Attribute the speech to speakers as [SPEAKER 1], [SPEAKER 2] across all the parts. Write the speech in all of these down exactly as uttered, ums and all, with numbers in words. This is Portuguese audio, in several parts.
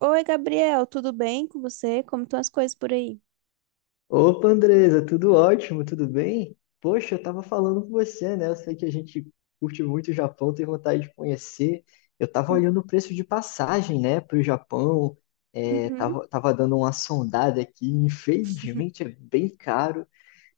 [SPEAKER 1] Oi, Gabriel, tudo bem com você? Como estão as coisas por aí?
[SPEAKER 2] Opa, Andresa, tudo ótimo, tudo bem? Poxa, eu tava falando com você, né? Eu sei que a gente curte muito o Japão, tem vontade de conhecer. Eu tava
[SPEAKER 1] Hum,
[SPEAKER 2] olhando o preço de passagem, né, para o Japão, é,
[SPEAKER 1] Uhum,
[SPEAKER 2] tava, tava dando uma sondada aqui. Infelizmente é bem caro.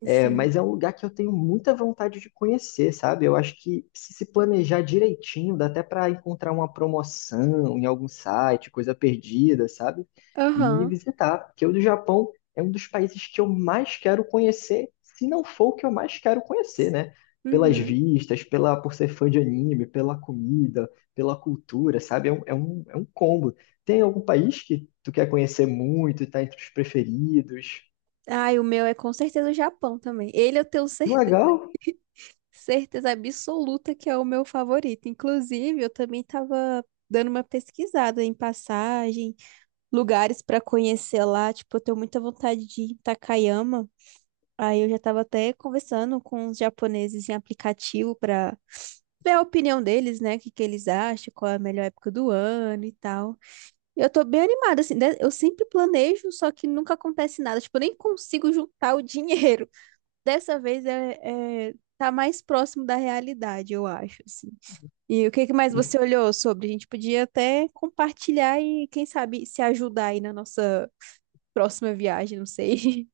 [SPEAKER 2] É,
[SPEAKER 1] sim.
[SPEAKER 2] mas é um lugar que eu tenho muita vontade de conhecer, sabe? Eu acho que se se planejar direitinho, dá até para encontrar uma promoção em algum site, coisa perdida, sabe? E
[SPEAKER 1] Aham.
[SPEAKER 2] visitar, porque o do Japão é um dos países que eu mais quero conhecer, se não for o que eu mais quero conhecer, né? Pelas
[SPEAKER 1] Uhum.
[SPEAKER 2] vistas, pela, por ser fã de anime, pela comida, pela cultura, sabe? É um, é um, é um combo. Tem algum país que tu quer conhecer muito e tá entre os preferidos?
[SPEAKER 1] Ai, o meu é com certeza o Japão também. Ele eu tenho
[SPEAKER 2] Que
[SPEAKER 1] certe-
[SPEAKER 2] legal!
[SPEAKER 1] certeza absoluta que é o meu favorito. Inclusive, eu também estava dando uma pesquisada em passagem, lugares para conhecer lá. Tipo, eu tenho muita vontade de ir em Takayama. Aí eu já estava até conversando com os japoneses em aplicativo para ver a opinião deles, né? O que que eles acham, qual é a melhor época do ano e tal. E eu tô bem animada, assim, de- eu sempre planejo, só que nunca acontece nada. Tipo, eu nem consigo juntar o dinheiro. Dessa vez é, é- tá mais próximo da realidade, eu acho, assim. E o que que mais você olhou sobre? A gente podia até compartilhar e, quem sabe, se ajudar aí na nossa próxima viagem, não sei.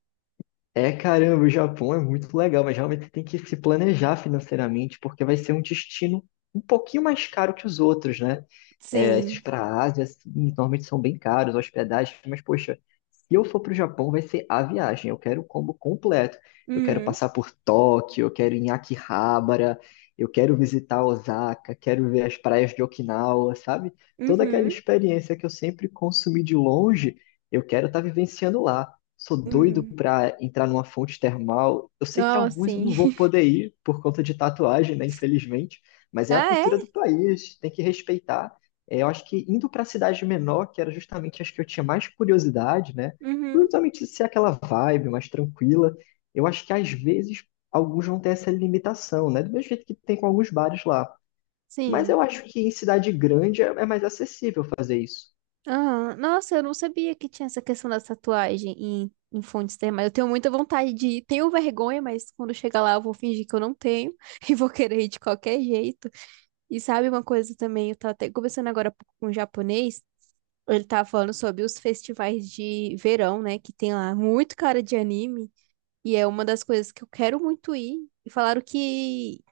[SPEAKER 2] É, caramba, o Japão é muito legal, mas realmente tem que se planejar financeiramente, porque vai ser um destino um pouquinho mais caro que os outros, né? É, esses
[SPEAKER 1] Sim.
[SPEAKER 2] para a Ásia, assim, normalmente são bem caros, hospedagem, mas, poxa, se eu for para o Japão, vai ser a viagem. Eu quero o combo completo. Eu quero
[SPEAKER 1] Uhum.
[SPEAKER 2] passar por Tóquio, eu quero ir em Akihabara, eu quero visitar Osaka, quero ver as praias de Okinawa, sabe? Toda aquela
[SPEAKER 1] Uhum.
[SPEAKER 2] experiência que eu sempre consumi de longe, eu quero estar vivenciando lá. Sou doido
[SPEAKER 1] Uhum.
[SPEAKER 2] para entrar numa fonte termal. Eu sei que
[SPEAKER 1] Oh,
[SPEAKER 2] alguns eu não
[SPEAKER 1] sim.
[SPEAKER 2] vou poder ir por conta de tatuagem, né? Infelizmente, mas é a
[SPEAKER 1] Ah, é?
[SPEAKER 2] cultura do país, tem que respeitar. É, eu acho que indo para a cidade menor, que era justamente as que eu tinha mais curiosidade, né?
[SPEAKER 1] Uhum.
[SPEAKER 2] Justamente ser aquela vibe mais tranquila. Eu acho que às vezes alguns vão ter essa limitação, né? Do mesmo jeito que tem com alguns bares lá. Mas
[SPEAKER 1] Sim.
[SPEAKER 2] eu acho que em cidade grande é é mais acessível fazer isso.
[SPEAKER 1] Ah, nossa, eu não sabia que tinha essa questão da tatuagem em, em fontes termais. Eu tenho muita vontade de ir. Tenho vergonha, mas quando chegar lá eu vou fingir que eu não tenho e vou querer ir de qualquer jeito. E sabe uma coisa também? Eu tava até conversando agora há pouco com um japonês. Ele tava falando sobre os festivais de verão, né? Que tem lá muito cara de anime. E é uma das coisas que eu quero muito ir. E falaram que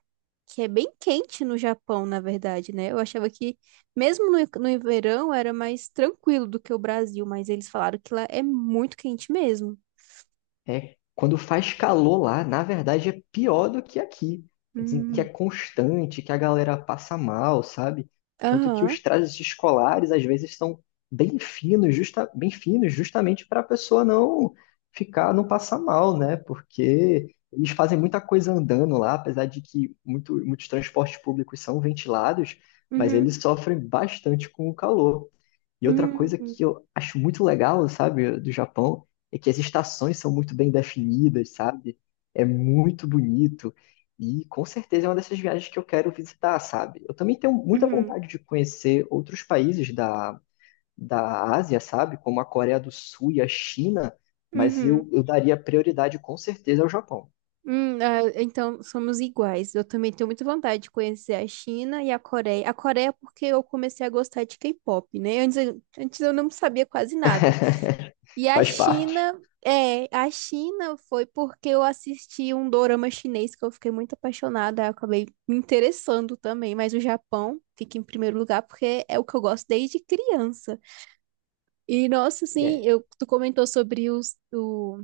[SPEAKER 1] que é bem quente no Japão, na verdade, né? Eu achava que, mesmo no, no verão, era mais tranquilo do que o Brasil, mas eles falaram que lá é muito quente mesmo.
[SPEAKER 2] É, quando faz calor lá, na verdade é pior do que aqui. Dizem que é
[SPEAKER 1] Hum,
[SPEAKER 2] constante, que a galera passa mal, sabe? Tanto que
[SPEAKER 1] aham,
[SPEAKER 2] os trajes escolares às vezes são bem finos, justa, bem finos, justamente para a pessoa não ficar, não passar mal, né? Porque eles fazem muita coisa andando lá, apesar de que muito, muitos transportes públicos são ventilados, mas
[SPEAKER 1] uhum,
[SPEAKER 2] eles sofrem bastante com o calor. E outra coisa
[SPEAKER 1] uhum,
[SPEAKER 2] que eu acho muito legal, sabe, do Japão, é que as estações são muito bem definidas, sabe? É muito bonito. E com certeza é uma dessas viagens que eu quero visitar, sabe? Eu também tenho muita
[SPEAKER 1] uhum,
[SPEAKER 2] vontade de conhecer outros países da, da Ásia, sabe? Como a Coreia do Sul e a China, mas
[SPEAKER 1] uhum,
[SPEAKER 2] eu, eu daria prioridade com certeza ao Japão.
[SPEAKER 1] hum, ah, então, somos iguais. Eu também tenho muita vontade de conhecer a China e a Coreia. A Coreia porque eu comecei a gostar de K-pop, né? Antes, eu- antes eu não sabia quase nada. E a
[SPEAKER 2] Faz parte.
[SPEAKER 1] China, é, a China foi porque eu assisti um dorama chinês que eu fiquei muito apaixonada, aí eu acabei me interessando também, mas o Japão fica em primeiro lugar porque é o que eu gosto desde criança. E nossa, assim,
[SPEAKER 2] É.
[SPEAKER 1] eu, tu comentou sobre os, o,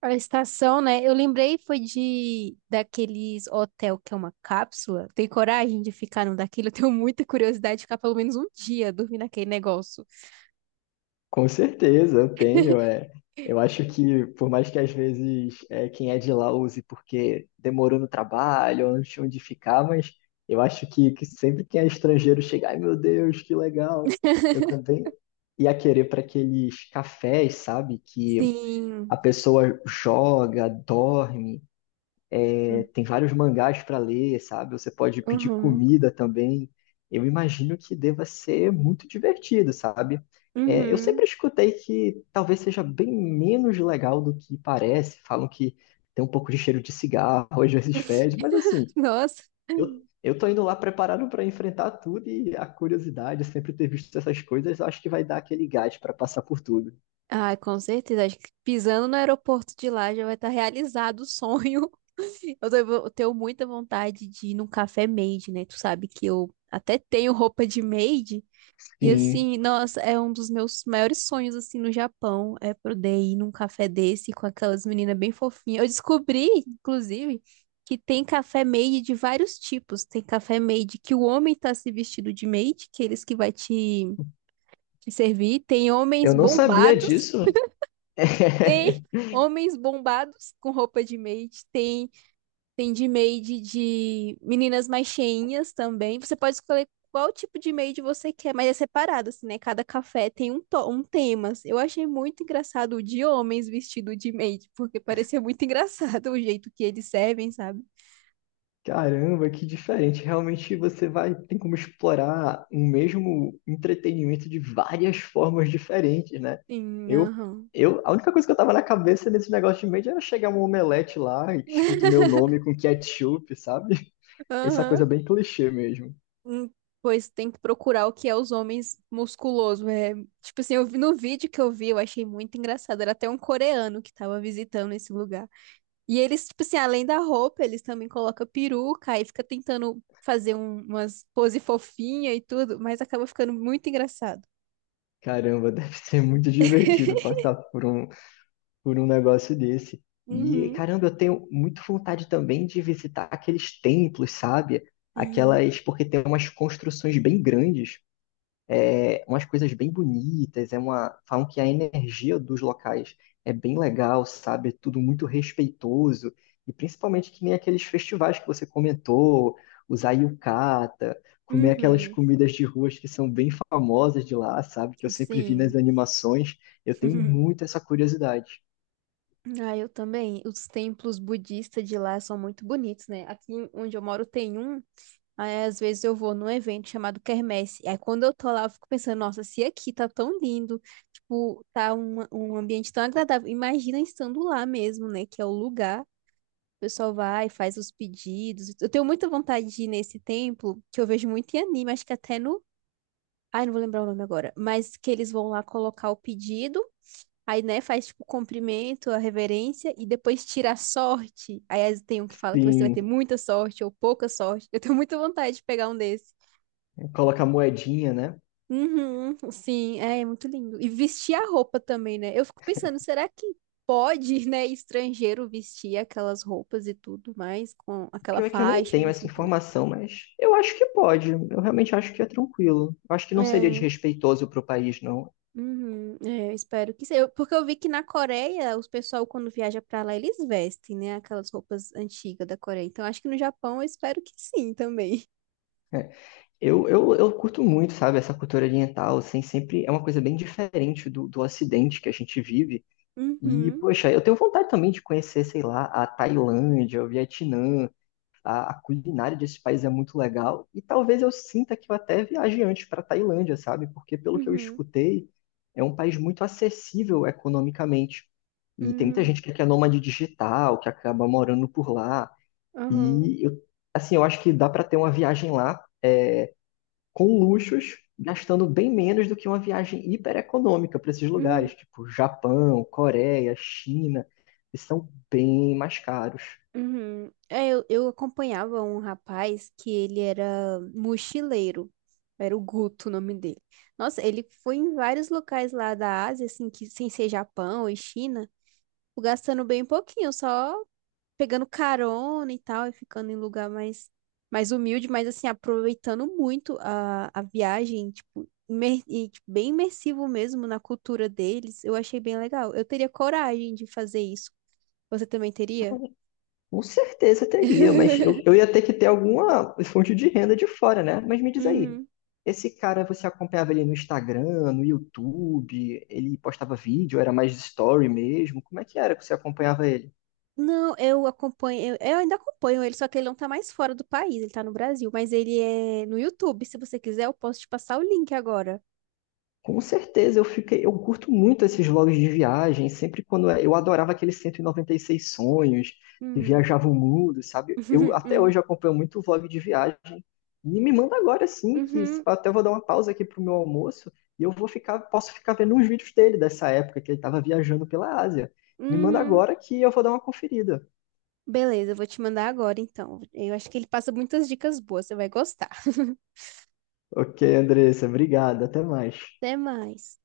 [SPEAKER 1] a estação, né? Eu lembrei foi de daqueles hotel que é uma cápsula. Tem coragem de ficar num daquilo? Eu tenho muita curiosidade de ficar pelo menos um dia dormindo naquele negócio.
[SPEAKER 2] Com certeza, eu tenho. É. Eu acho que, por mais que às vezes é, quem é de lá use porque demorou no trabalho, ou não tinha onde ficar, mas eu acho que, que sempre quem é estrangeiro chega, ai meu Deus, que legal. Eu também ia querer para aqueles cafés, sabe? Que
[SPEAKER 1] Sim.
[SPEAKER 2] a pessoa joga, dorme. Tem vários mangás para ler, sabe? Você pode pedir
[SPEAKER 1] Uhum.
[SPEAKER 2] comida também. Eu imagino que deva ser muito divertido, sabe? É, eu sempre
[SPEAKER 1] Uhum.
[SPEAKER 2] escutei que talvez seja bem menos legal do que parece. Falam que tem um pouco de cheiro de cigarro, às vezes fede, mas assim,
[SPEAKER 1] Nossa.
[SPEAKER 2] eu, eu tô indo lá preparado para enfrentar tudo e a curiosidade, sempre ter visto essas coisas, eu acho que vai dar aquele gás para passar por tudo.
[SPEAKER 1] Ai, com certeza. Acho que pisando no aeroporto de lá já vai estar realizado o sonho. Eu tenho eu tenho muita vontade de ir num café made, né? Tu sabe que eu até tenho roupa de made. E
[SPEAKER 2] Sim,
[SPEAKER 1] assim, nossa, é um dos meus maiores sonhos, assim, no Japão, é poder ir num café desse com aquelas meninas bem fofinhas. Eu descobri, inclusive, que tem café made de vários tipos. Tem café made que o homem tá se vestido de maid, que é eles que vai te servir. Tem homens
[SPEAKER 2] eu não sabia
[SPEAKER 1] bombados,
[SPEAKER 2] disso.
[SPEAKER 1] tem homens bombados com roupa de maid, tem, tem de maid de meninas mais cheinhas também. Você pode escolher qual tipo de maid você quer, mas é separado, assim, né? Cada café tem um, to- um tema. Assim. Eu achei muito engraçado o de homens vestido de maid, porque parecia muito engraçado o jeito que eles servem, sabe?
[SPEAKER 2] Caramba, que diferente. Realmente você vai, tem como explorar um mesmo entretenimento de várias formas diferentes, né?
[SPEAKER 1] Sim,
[SPEAKER 2] Eu,
[SPEAKER 1] aham.
[SPEAKER 2] eu, a única coisa que eu tava na cabeça nesse negócio de mídia era chegar um omelete lá, escrito meu nome com ketchup, sabe? Essa coisa
[SPEAKER 1] Aham.
[SPEAKER 2] bem clichê mesmo.
[SPEAKER 1] Hum, Pois tem que procurar o que é os homens musculosos. É, tipo assim, eu vi no vídeo que eu vi, eu achei muito engraçado. Era até um coreano que tava visitando esse lugar. E eles, tipo assim, além da roupa, eles também colocam peruca e fica tentando fazer um- umas pose fofinha e tudo, mas acaba ficando muito engraçado.
[SPEAKER 2] Caramba, deve ser muito divertido passar por um, por um negócio desse. E
[SPEAKER 1] Uhum,
[SPEAKER 2] caramba, eu tenho muita vontade também de visitar aqueles templos, sabe?
[SPEAKER 1] sim.
[SPEAKER 2] Aquelas, porque tem umas construções bem grandes. É, umas coisas bem bonitas, é uma, falam que a energia dos locais é bem legal, sabe? É tudo muito respeitoso, e principalmente que nem aqueles festivais que você comentou, usar yukata, comer aquelas
[SPEAKER 1] Uhum,
[SPEAKER 2] comidas de ruas que são bem famosas de lá, sabe? Que eu sempre vi nas
[SPEAKER 1] sim.
[SPEAKER 2] animações, eu tenho muito essa curiosidade.
[SPEAKER 1] Ah, eu também. Os templos budistas de lá são muito bonitos, né? Aqui onde eu moro tem um. Aí, às vezes eu vou num evento chamado Quermesse. Aí quando eu tô lá, eu fico pensando, nossa, se aqui tá tão lindo, tipo, tá um, um ambiente tão agradável. Imagina estando lá mesmo, né? Que é o lugar. O pessoal vai, faz os pedidos. Eu tenho muita vontade de ir nesse templo, que eu vejo muito em anime, acho que até no. Ai, não vou lembrar o nome agora. Mas que eles vão lá colocar o pedido. Aí, né, faz tipo o cumprimento, a reverência e depois tira a sorte. Aí às tem um que fala que você vai ter
[SPEAKER 2] Sim,
[SPEAKER 1] muita sorte ou pouca sorte. Eu tenho muita vontade de pegar um desses.
[SPEAKER 2] coloca a moedinha, né?
[SPEAKER 1] Uhum, sim, é, é muito lindo. E vestir a roupa também, né? Eu fico pensando, será que pode, né, estrangeiro vestir aquelas roupas e tudo mais, com
[SPEAKER 2] O
[SPEAKER 1] aquela
[SPEAKER 2] pior é que eu nem
[SPEAKER 1] faixa
[SPEAKER 2] tenho
[SPEAKER 1] na
[SPEAKER 2] essa
[SPEAKER 1] cintura?
[SPEAKER 2] informação, mas eu acho que pode. Eu realmente acho que é tranquilo. Eu acho que não seria
[SPEAKER 1] É,
[SPEAKER 2] desrespeitoso para o país, não.
[SPEAKER 1] uhum, é, eu espero que seja. Eu- Porque eu vi que na Coreia, os pessoal, quando viaja pra lá, eles vestem, né, aquelas roupas antigas da Coreia. Então, acho que no Japão, eu espero que sim também.
[SPEAKER 2] É, eu, eu, eu curto muito, sabe, essa cultura oriental, assim, sempre é uma coisa bem diferente do, do Ocidente que a gente vive. E,
[SPEAKER 1] Uhum,
[SPEAKER 2] poxa, eu tenho vontade também de conhecer, sei lá, a Tailândia, o Vietnã, a, a culinária desse país é muito legal. E talvez eu sinta que eu até viaje antes para Tailândia, sabe? Porque, pelo que eu
[SPEAKER 1] uhum,
[SPEAKER 2] escutei, é um país muito acessível economicamente. E tem muita
[SPEAKER 1] uhum,
[SPEAKER 2] gente que é nômade digital, que acaba morando por lá.
[SPEAKER 1] uhum,
[SPEAKER 2] E eu, assim, eu acho que dá para ter uma viagem lá com luxos, gastando bem menos do que uma viagem hiper econômica para esses
[SPEAKER 1] uhum.
[SPEAKER 2] lugares, tipo Japão, Coreia, China, que são bem mais caros.
[SPEAKER 1] Uhum. É, Eu, eu acompanhava um rapaz que ele era mochileiro. Era o Guto o nome dele. Nossa, ele foi em vários locais lá da Ásia, assim, que sem ser Japão e China, gastando bem pouquinho, só pegando carona e tal, e ficando em lugar mais, mais humilde, mas assim, aproveitando muito a, a viagem, tipo, imer- e, tipo, bem imersivo mesmo na cultura deles. Eu achei bem legal. Eu teria coragem de fazer isso. Você também teria?
[SPEAKER 2] Com certeza teria, mas eu, eu ia ter que ter alguma fonte de renda de fora, né? Mas me diz aí,
[SPEAKER 1] Uhum.
[SPEAKER 2] esse cara você acompanhava ele no Instagram, no YouTube, ele postava vídeo, era mais story mesmo? Como é que era que você acompanhava ele?
[SPEAKER 1] Não, eu acompanho, eu, eu ainda acompanho ele, só que ele não tá mais fora do país, ele tá no Brasil, mas ele é no YouTube. Se você quiser, eu posso te passar o link agora.
[SPEAKER 2] Com certeza, eu fiquei, eu curto muito esses vlogs de viagem, sempre quando é, eu adorava aqueles cento e e noventa e seis sonhos, que
[SPEAKER 1] Hum.
[SPEAKER 2] viajava o mundo, sabe? Eu até hoje acompanho muito vlog de viagem. E me manda agora sim, que
[SPEAKER 1] Uhum,
[SPEAKER 2] se
[SPEAKER 1] uhum,
[SPEAKER 2] pá, até vou dar uma pausa aqui pro meu almoço e eu vou ficar, posso ficar vendo uns vídeos dele dessa época que ele estava viajando pela Ásia. Me manda
[SPEAKER 1] uhum.
[SPEAKER 2] agora que eu vou dar uma conferida.
[SPEAKER 1] Beleza, eu vou te mandar agora então. Eu acho que ele passa muitas dicas boas, você vai gostar.
[SPEAKER 2] Ok, Andressa, obrigado, até mais.
[SPEAKER 1] Até mais.